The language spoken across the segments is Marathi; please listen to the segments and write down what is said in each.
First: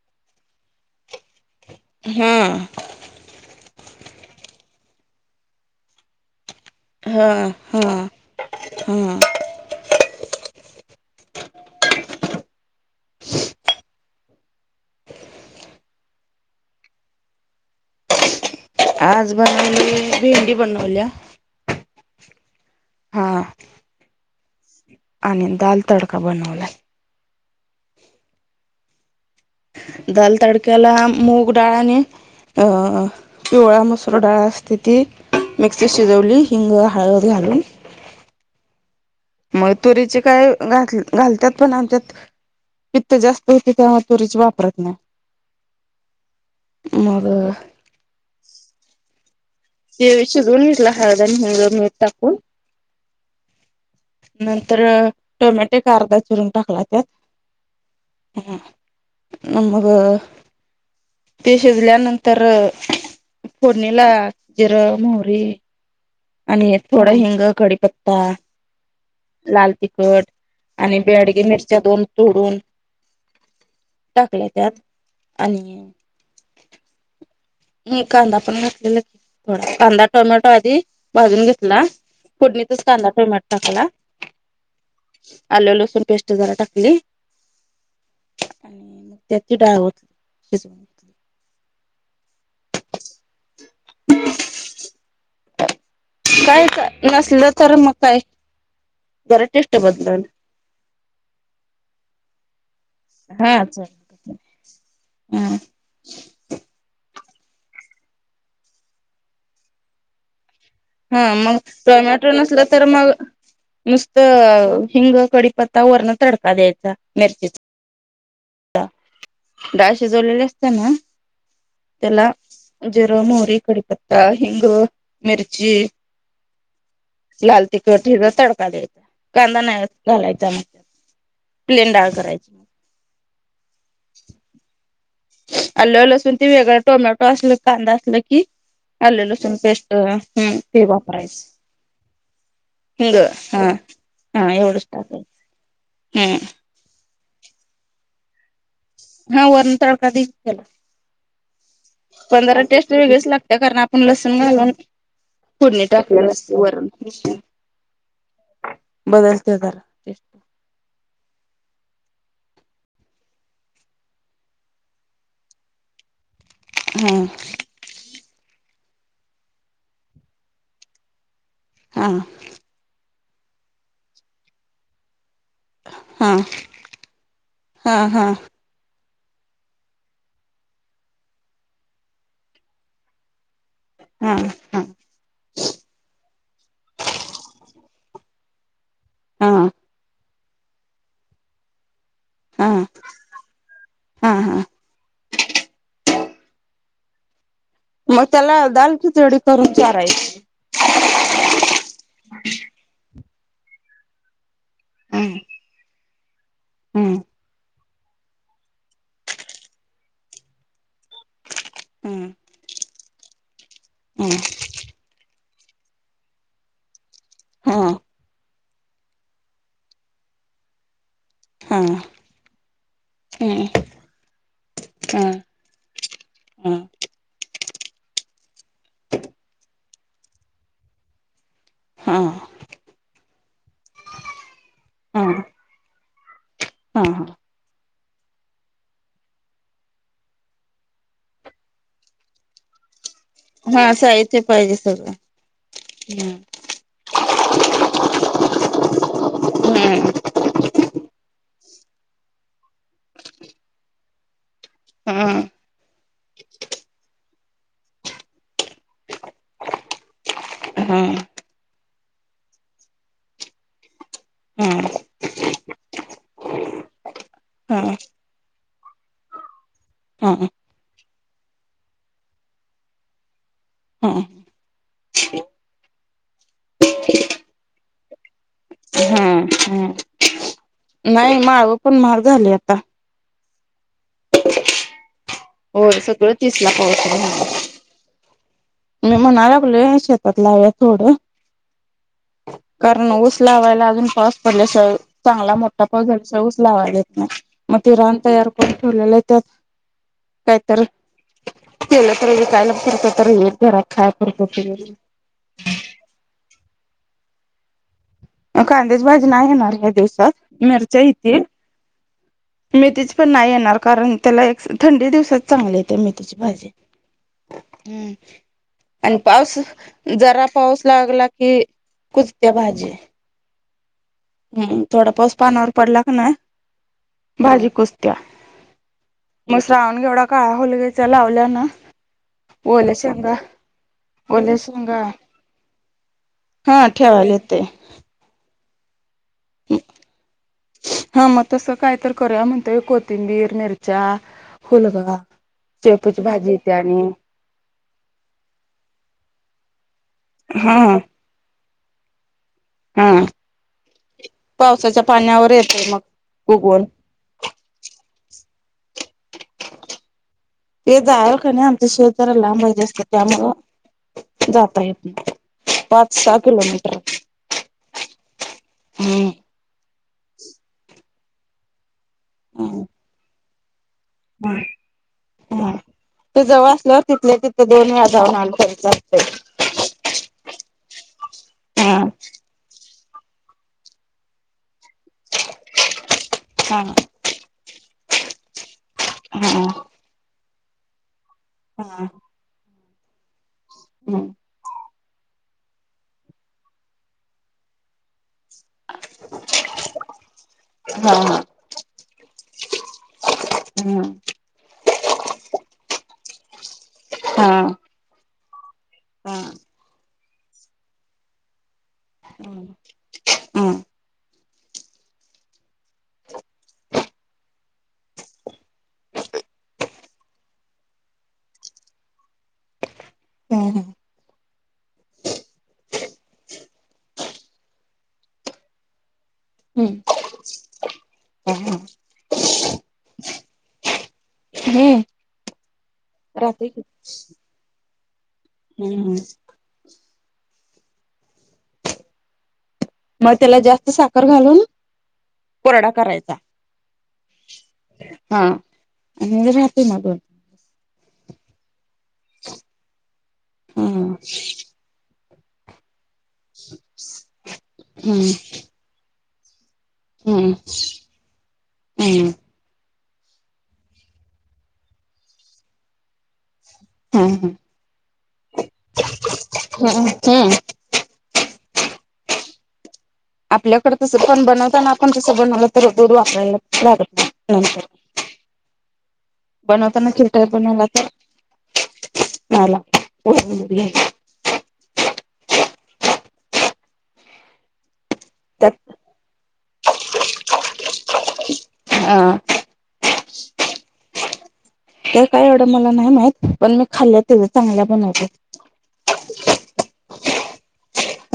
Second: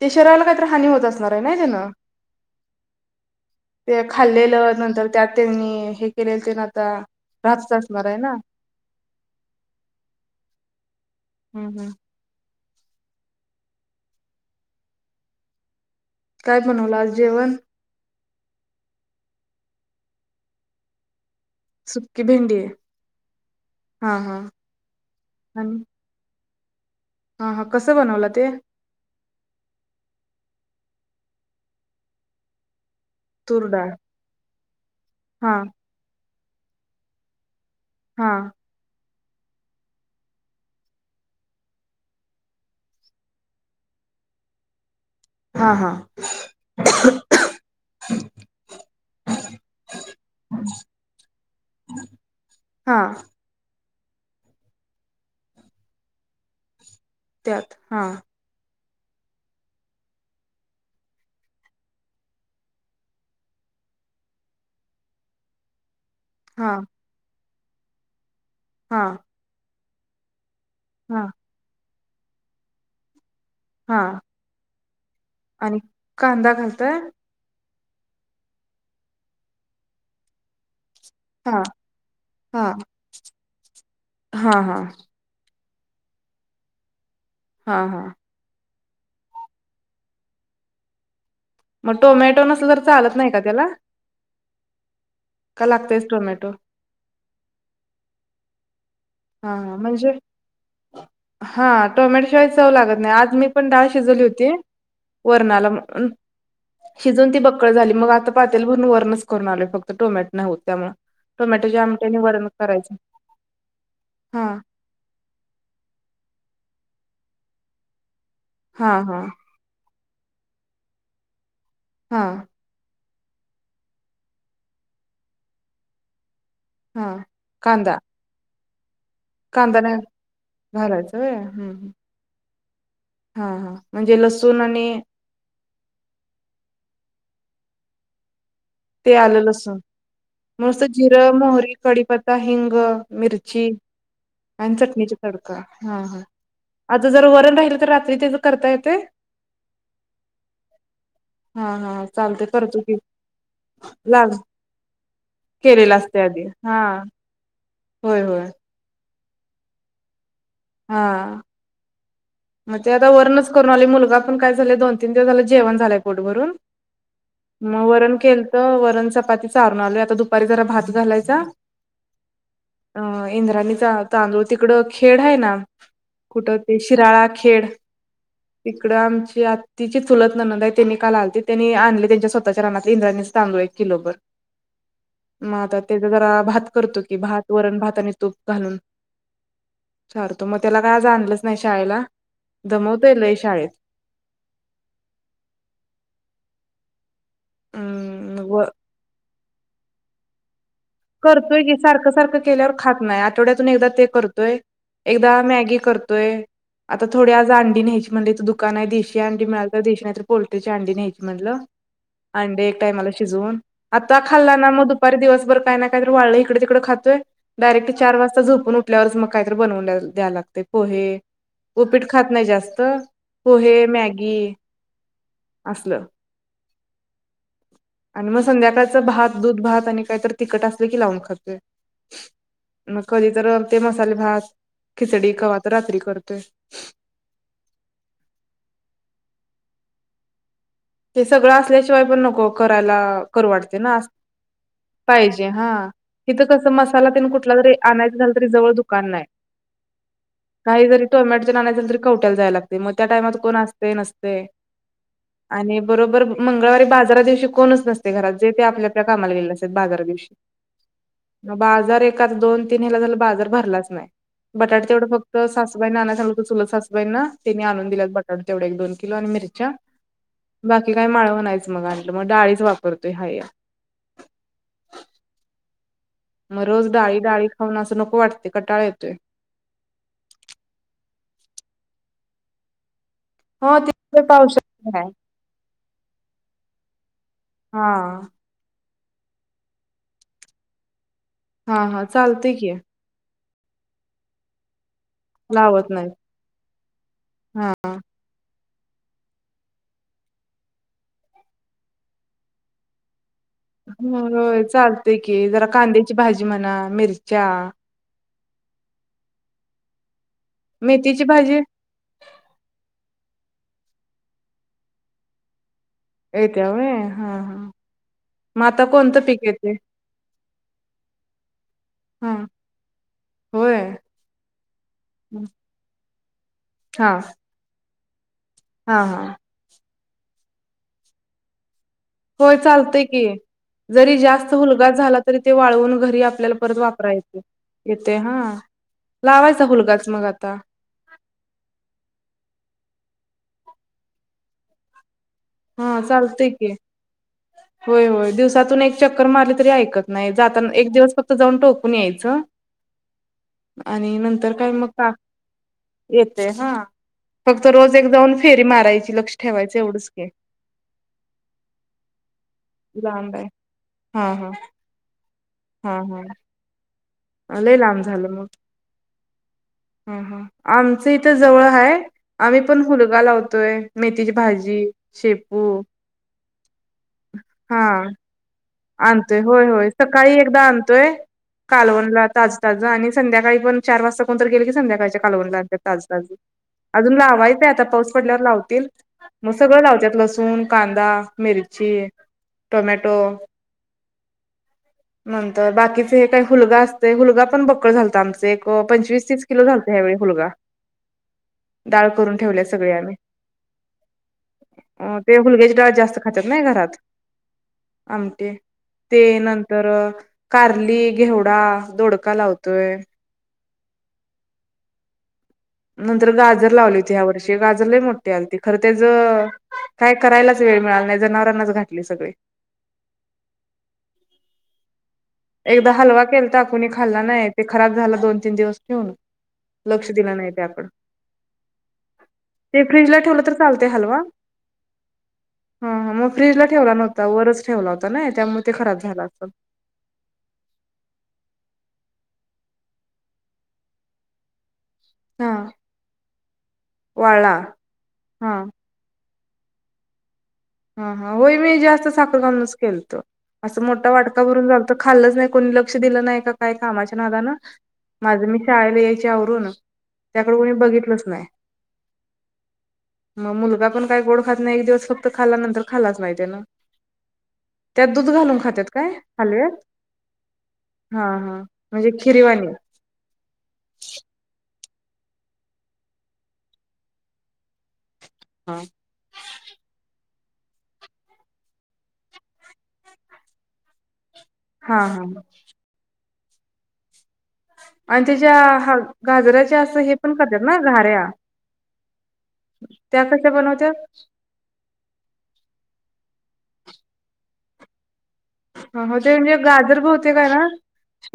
ते शरीराला काहीत हानी होत असणार आहे ना त्यानं हम ते खाल्लेलं नंतर त्यात त्यांनी हे केलेलं ते ता हा राात हा तास मार आहे ना हा हम्म हम्म काय पणवला आज जेवण आज बनवली भेंडी बनवल्या सुकी भेंडी आहे हा हा हा आणि दाल तडका बनवला हा हा कसं बनवलं ते दाल तडक्याला मूग डाळाने अ तूर पिवळा डाळ मसूर डाळ असते ती हा मिक्स शिजवली हिंग हळद घालून हा मग तुरीचे काय घ घालतात पण आणतत पित्त जास्त होते तेव्हा तुरीची वापरत नाही हा हा मग तेवे शिजवून घेतला हळद आणि हंग मीठ टाकून हा नंतर टोमॅटे का अर्धा चिरून टाकला त्यात हा नमग ते शिजल्यानंतर फोडणीला जिरं मोहरी हा आणि थोडं हिंग कडीीपत्ता हा लाल तिखट आणि हा बेडगे मिरच्या दोन तोडून हा टाकल्या त्यात आणि कांदा घालताय हम कांदा पण घातलेला थोडा कांदा टोमॅटो आधी भाजून हा घेतला हा पुोडणीतच कांदा टोमॅटो टाकायला हा हा आलू लसूण पेस्ट जरा टाकली हा हा आणि मग त्यातची डाळ होत श मग टोमॅटो नसल तर चालत नाही का त्याला का लागतयच टोमॅटो काय नसलं तर मग काय जरा हा टेस्ट म्हणजे बदलल. हा टोमॅट शिवाय जा ला आज मी हा पण डाळ शिजली होती व बक्कळ झाली मग आता पात्याल भरून वरणच करून आले फक्त टोमॅट नवत हा मग टोमॅटो नसल तर करायचं मग नुसत हा हिंग कडीपत्ता वरण तडका द्यायचा मिरचीचा हा हा शज असतना हा त्याला जिर मोरी कडीपत हिंग मिरचीी हा लाल कांदा तिखला तडका द्यायचा कांदा नाही घालायचा मग त्यात घालायचं होय हम्म हम्म. प्लेन डाळ करायची मग हा हा म्हणजे लसूण आणि आल लसून ते वेगळं टोमॅटो असल कांदा असलं की ते अल्ले आलं लसुण लसूण पेस्ट हम् मस्त ते वापरायच जिरं मोहरी कडीपत्ता हिंग मिरची हा हा आणि एवढंच चटणीचा टाकायचं तडका हा हा हम्म आता जर वरण राहिल तर रात्री तेच करता येत हा वरण तडकाला हा हा चालते पंधरा करतो टेस्ट की वेगळेच लागते आपण लाग लसण घालून फोडणी केलेलं असते आधी टाकलेते वर हा होय हो बदलते तर हा मग ते आता वर्णच करून आले मुलगा पण काय झाले दोन तीन दिवसाला जेवण झालंय पोटभरून मग वरण केलत ण चपाती चारून आल आता दुपारी जरा भात झालायचा हा अ इंद्रानी तांदळ तिकड खेड आहे ना हा कुठं ते शिराळा खेड हा हा तिकडं आमची आत् तिची चुलत ननंद आहे त्यांनी काल आलती त्यांनी आणली त्यांच्या स्वत च्या नानात इंद्रानीच चांूय लो हा हा मग आ ज भात करतो क भात वण भात तूप घालून हा सरतो मग त्याला काय जाणलंच नाही शाळेला हा दमवते लय शाळेत हा हा मग हम्म त्याला व दाल खिचडी करून चारायची करतोय की सारखं सारखं केल्यावर खात नाही आठवड्यातून एकदा ते करतोय हम्म एकदा मॅगी करतोय आता हम्म थोड्या जांडी न्यायच्या म्हण दुकान आहे दिीशी अंडी मिळाल तर दिीशी नाही त तर पोल्ट्री ची अंडी न्यायची म्हणटलं हम्म अंडे एक टाइमाला शिजवून आता खाल्ला ना मग दुपारी दिवसभर काय ना काहीत वाढलं इकडे तिकडं खातोय हम्म हा डायरेक्ट चार वाजता झोपून उठल्यावरच मग काहीत बनव द्या लागते पो हे हा उओपीट खात नाही जास्त हम्म पोहे मॅगी हा असलं हा आणि मग संध्याकाळच भात दूध भात आणि काहीतरी तिखट असले की लावून खातोय हा मग कधी तर ते मसाले भात हा खिचडी कवा्हा तर रात्री करतेो [inaudible] हा हा हे सगळं असल्याशिवाय पण नको करायला करू वाटते हा ना साहथे पाहिजे सगळं पाहिजे हा हम्म इिथं कस मसाला तन कुठला जरी आणायच झालं तरी जवळ दुकान नाही काही जरी तोय म य तरी कवट्याला जाय लागते मग त्या टाइमात कोण असते नसते हा आणि बरोबर मंगळवारी बाजारा दिवशी कोणच नसते घरात जे ते आपल्या आपल्या कामाला गेलेले असत बाजारा दिवशी हम् एका दोन तीन हेला झाला बाजार भरलाच नाही हम्म हम्म बटाटे तेवढं फक्त सासबाई ना आणा झाचाल होतं चुलं सासबाईंना त्याने आणून हम्म दिल्यास बटाटा तेवढे एक दोन किलो आणि मिरच्या हा बाकी काय माळवण नायच आणल मग डाळीच वापरतोय हा हम्म मग रोज डाळी डाळी खाऊन अस नको वाटते कटाळ येतोय. हम्म हम्म नाही मावळ पण महाग झाले आता. हो ते. पावसाळा आहे हो सगळ तिस ला पावत हम्. हा मी म्हणयला लागले शेतात लावा थोड. हा हा चालतय की. लावायला अजून पास पडल स. चांगला मोठा लावत नाही पगलशवच लावायल्यात ते हा मग ते रान तयार कर. ठेवलेलय त्यात काही तरी केल तर काय लफर तर ये होईल. हो चालतय की जरा कांद्याची भाजी म्हणा मिरच्या. कांद्याच भाजी नाही येणार या दिवसात मिरच्या मेथीची येतिल भाजी मेथिची पण नाही येणार कारण त्याला एक थंडी दिवसच चांगले. ऐकलवे हा. हा हम्म् मग आता आणि कोणतं पीक पाऊस येते जरा पाऊस लागला की हा कुचत्या भाजी. होय हम्म थोडा पाऊस पानावर पडला क ना हा भाजी कुजत्या. हा हा एवढा काळा होलवेच्या लावल्या ना. होय ओल्या चालतय की शेंगा जरी जास्त ओल्या हूलगा शेंगा झाला तरी ते वाळवून घरी. आपल्याला परत हा ठेवायला वापरायला येतय येते हा. लावायचा हुलगाच मग आता हा मग तस काय तर करूया म्हणततोय. तिंबीर मिरच्या हुलगा. हा शेपूची चालतय भाजी की. येत्या आणि होय होय दिवसातून एक चक्कर मारली तरी ऐकत नाही जाताना हा एक दिवस फक्त जाऊन टोक. कोणी यायच. हा आणि नंतर काय मग पावसाच्या पा पाण्यावर येतय येते मग हा उगवून फक्त रोज एक जाऊन. फेरी माराची लक्ष ठेवायच एवढच. ते जावा का नाही आमच शेत जरा लांबय जास्त लांब आहे त्यामुळ हा हा जाता येत नाही. पाच सहा किलोमीटर. अ लय लांब झाल मग हम्म ह ह आम. आमच इथ जवळ हाय आम्ही पण ह मुलगा लावतोय. मेथीची भाजी शेपू ह ते जवळ असल्यावर तिथल्या तिथे हा. दोन वेळा जाऊन आलो तरी आणतोय चालतंय होय होय सकाळी एकदा आणतोय हा कालवणला ताज ताज. आणि संध्याकाळी पण चार वाजता कोणतर गेले की संध्याकाळच्या कालवनला आणतय ताज ताज. अजून हा लावायचय आता पाऊस पडल्यावर लावतील मग हा सगळ लावत्यात लसूण कांदा. मिर्ची टोमॅटो. हम् तर बाकीचे हे काही हुलगा असतोय हुलगा पण बक्कळ झालतय आमच. एक पंचवीस तीस किलो झालतय ह्यावेळी हुलगा. हा हा डाळ करून ठेवल्या सगळे आम्ही हम्म्. अ ते हुलग्याची डाळ जास्त खातात नाय घरात. हा आमटी ते हा नंतर कारली घेवडा दोडका हम्म लावतोय. नंतर गाजर लावली होती ह्या वर्षी गाजर लय मोठी आलीती खर त्याच. काय करायलाच वेळ मिळाला नाही जनावरांनाच घातले सगळे हम् हम्. एकदा हलवा केल तर कुणी खाल्ला नाही ते खराब झाला दोन तीन दिवस ठेऊून लक्ष दिलं नाही ते आपण ते फ्र्रीज ला ठेवलं तर चालते हलवा हम्म ह मग फ्रीजला राहतय की ठेवला नव्हता वरच ठेवला होता ना त्यामुळे ते खराब हम्म झालं होतं मग त्याला जास्त साखर घालून हा कोरडा करायचा वाळला हा आणि राहाती मगून हा हा होई मी जेस्त साखर खाूनच केलत असं मोठा हम्म वाटका भरून जालत खाल्लच नाही कोणी लक्ष दिलं नाही का काय कामाच्या नादाान हम्म माझं मी शाळेला यायचे आवरून हम्म त्याकडे कोणी बघितलंच नाही हम्म मग मुलगा पण काय गोड खात नाही एक दिवस फक्त खाल्ला नंतर खालाच नाहीत ना हम्म त्यात दूध घालून खातात काय हालयात हम्म हम्म हा हा म्हणजे खिरवानी आपल्याकडे तसं पण बनवतना आपण तसं बनवलं तर दूध वापरायला लागत नाही नंतर हा बनवताना ख पणला तर नाला हा हा आणि त्याच्या त्यात ह गाजराचे असं हे पण करतात ना गऱ्या हा त्या कश्या बनवत्या ते काय एवढं मला नाही माहत पण मी खाल्ल त चांगल्या बनवते ह हो ते म्हणजे गाजर बवते काय ना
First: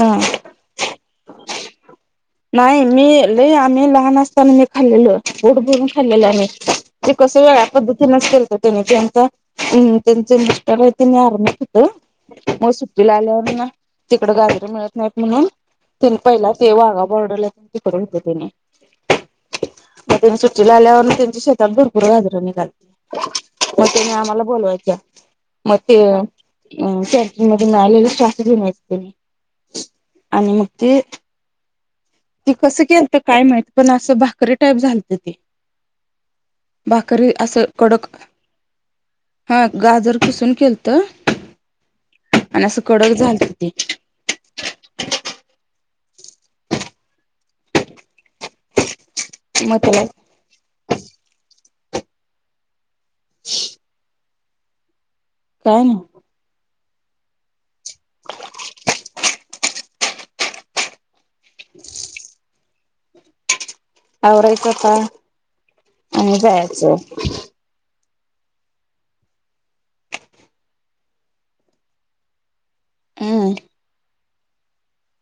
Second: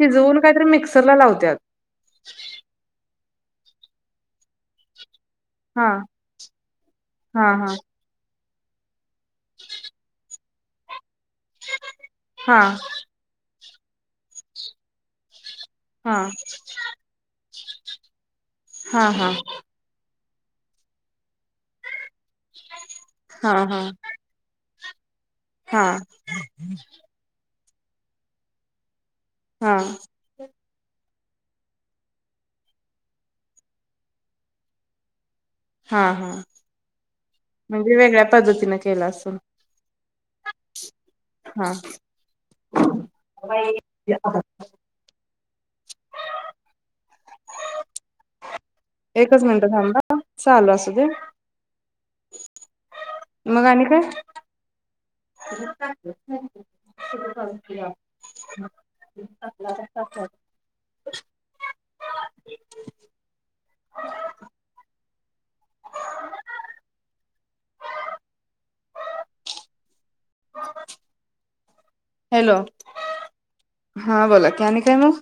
हा काहीतरी मिक्सरला लावते क्यात नाही मी ल आम्ही लहान असताना मी खाल्लेलो बोड भरून हा खाल्लेलं आम्ही ते कस हा वेळा हा पद्धती नस केल तर त्यांचा त्यांचे मिस्टर आहेत तेनी आरम होत हा म सुट्टी ला आल्यावर ना तिकड गाजरे मिळत नाहीत म्हणून तिन हा पहिला तेव आग बॉर्डला त त करतात हा हा मग त्यानी सुट्टी ला आल्यावरून त्यांची शेतात भरपूर गजरून निघाली हा हा मग त्याने आम्हाला बोलवायच म हा ते अ कॅटिन मध्ये [unintelligible] [unintelligible] नला शस्त ज नाही हा इत आणि मग ते ती कसं केलत काय माहत पण असं भाकरी टाईप झालत ते हा हा करी असं म्हणजे कडक वेगळ्या पद्धतीनं केलं असेल हा गाजर किसून केलत. हा असं कडक झालत ते एकच मिनटं मग त्याला थांबा चालू असुदे. मग आणि काय काय नाही [inaudible] [inaudible] [inaudible] [inaudible] आवरयच आता आणी जायच. हो हॅलो, हम् हा बोला की आणि काय मग,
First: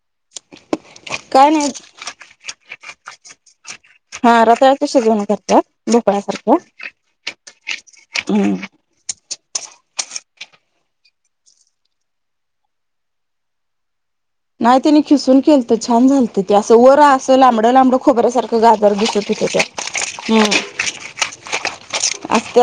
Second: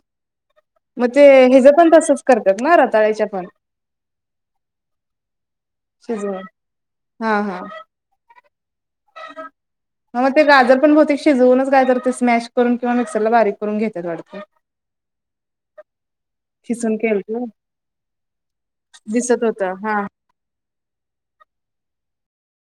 मग ते काय नाही हयाच पण तसंच करतात ना रताळच्या पण हा रताळच शिजवण करतात भोपळ्या शिजवून सारख्या हम्म ह मग मग ते गाजर पण भोवते शिजवूनच काय करते स्मॅश करून किंवा मिक्सरला बारीक करून घेतात वाटत. नाही त्यांनी खिसून केल तर छान झालत ते असं खिसून वर असं केलत लांबडं लांबडं खोबऱ्यासारखं गाजर दिसत. होता हा. हम्. असता.